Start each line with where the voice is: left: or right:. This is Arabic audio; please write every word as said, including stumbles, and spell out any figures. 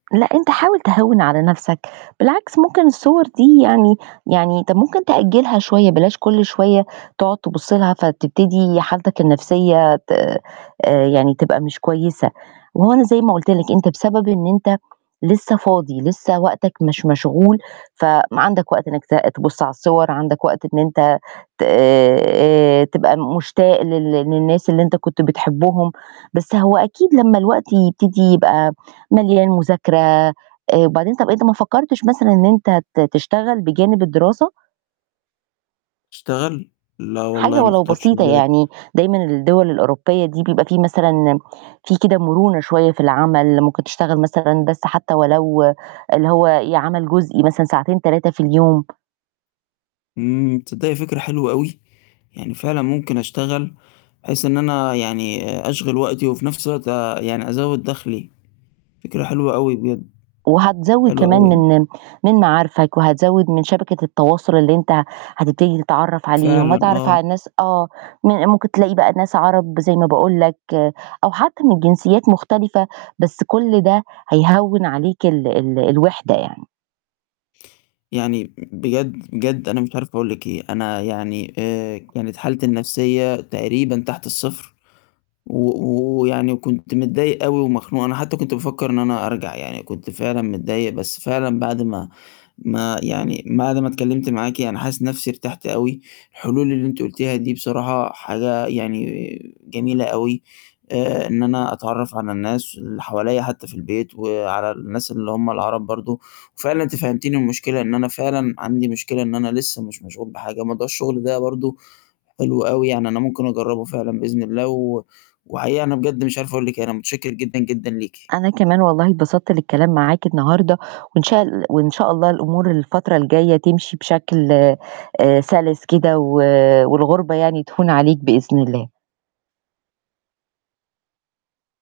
right: لأ أنت حاول تهوِّن على نَفسك، بالعكس ممكن الصور دي يعني يعني أنت ممكن تأجلها شوية بلاش كُل شوية تقعد تبُص لها فتبتدي حالتك النفسية ت آآ يعني تبقى مش كويسة وأهو أنا زي ما قُلت لك أنت بسبب إن أنت لسه فاضي، لسه وقتك مش مشغول فعندك وقت إنك ت تبُص على الصور، عندك وقت إن أنت ت آآ آآ تبقى مشتاق لل للناس اللي أنت كنت بتحبهم، بس هو أكيد لمّا الوقت يبتدي يبقى مليان مذاكرة، آآ وبعدين طب أنت ما فكرتش مثلًا إن أنت ت تشتغل بجانب الدراسة؟
left: اشتغل؟ لا
right: حاجة
left: والله ما
right: ولو
left: خطرش في
right: بسيطة
left: بالي.
right: يعني دايمًا الدول الأوروبية دي بيبقى في مثلًا، في كده مرونة شوية في العمل ممكن تشتغل مثلًا بس حتى ولو اللي هو ي عمل جزئي مثلًا ساعتين، تلاتة في اليوم.
left: آمم، تصدقي فكرة حلوة أوي، يعني فعلًا ممكن أشتغل بحيث إن أنا يعني أشغل وقتي وفي نَفس الوقت يعني أزود دخلي، فكرة حلوة أوي بجد.
right: وهتزوِّد
left: حلو
right: كمان
left: أوي.
right: من من معارفك وهتزوِّد من شبكة التواصل اللي أنت هتبتدي تتعرف عليهم،
left: فعلًا
right: وهتتعرف
left: آه.
right: على الناس آه م ممكن تلاقي بقى ناس عرب زي ما باقول لك أو حتى من جنسيات مختلفة بس كُل ده هيهوِّن عليك ال ال الوِحدة يعني.
left: يعني بجد، بجد أنا مش عارف أقول لِك إيه، أنا يعني آآ كانت حالتي النفسية تقريبًا تحت الصفر و و ويعني كنت متضايق أوي ومخنوق. أنا حتى كنت بافكر إن أنا أرجع يعني كنت فعلًا متضايق بس فعلًا بعد ما ما يعني بعد ما اتكلمت معاكِ أنا حاسس نَفسي ارتحت أوي، الحلول اللي أنتِ قُلتيها دي بصراحة حاجة يعني جميلة أوي. آآ إن أنا أتعرّف على الناس اللي حواليَّ حتى في البيت وعلى الناس اللي هُم العرب برضو وفعلًا أنتِ فهمتيني المشكلة إن أنا فعلًا عندي مشكلة إن أنا لسه مش مشغول بحاجة. موضوع الشغل ده برضه حلو أوي يعني أنا ممكن أجرّبه فعلًا بإذن الله و وحقيقي أنا بجد مش عارف أقول لِك إيه، أنا متشكر جدًا جدًا ليكِ.
right: أنا كمان والله اتبسطت للكلام معاك النهاردة، وإن شاء ال وإن شاء الله الأمور الفترة الجاية تمشي بشكل آآ سَلِس كده و والغربة يعني تهون عليك بإذن الله.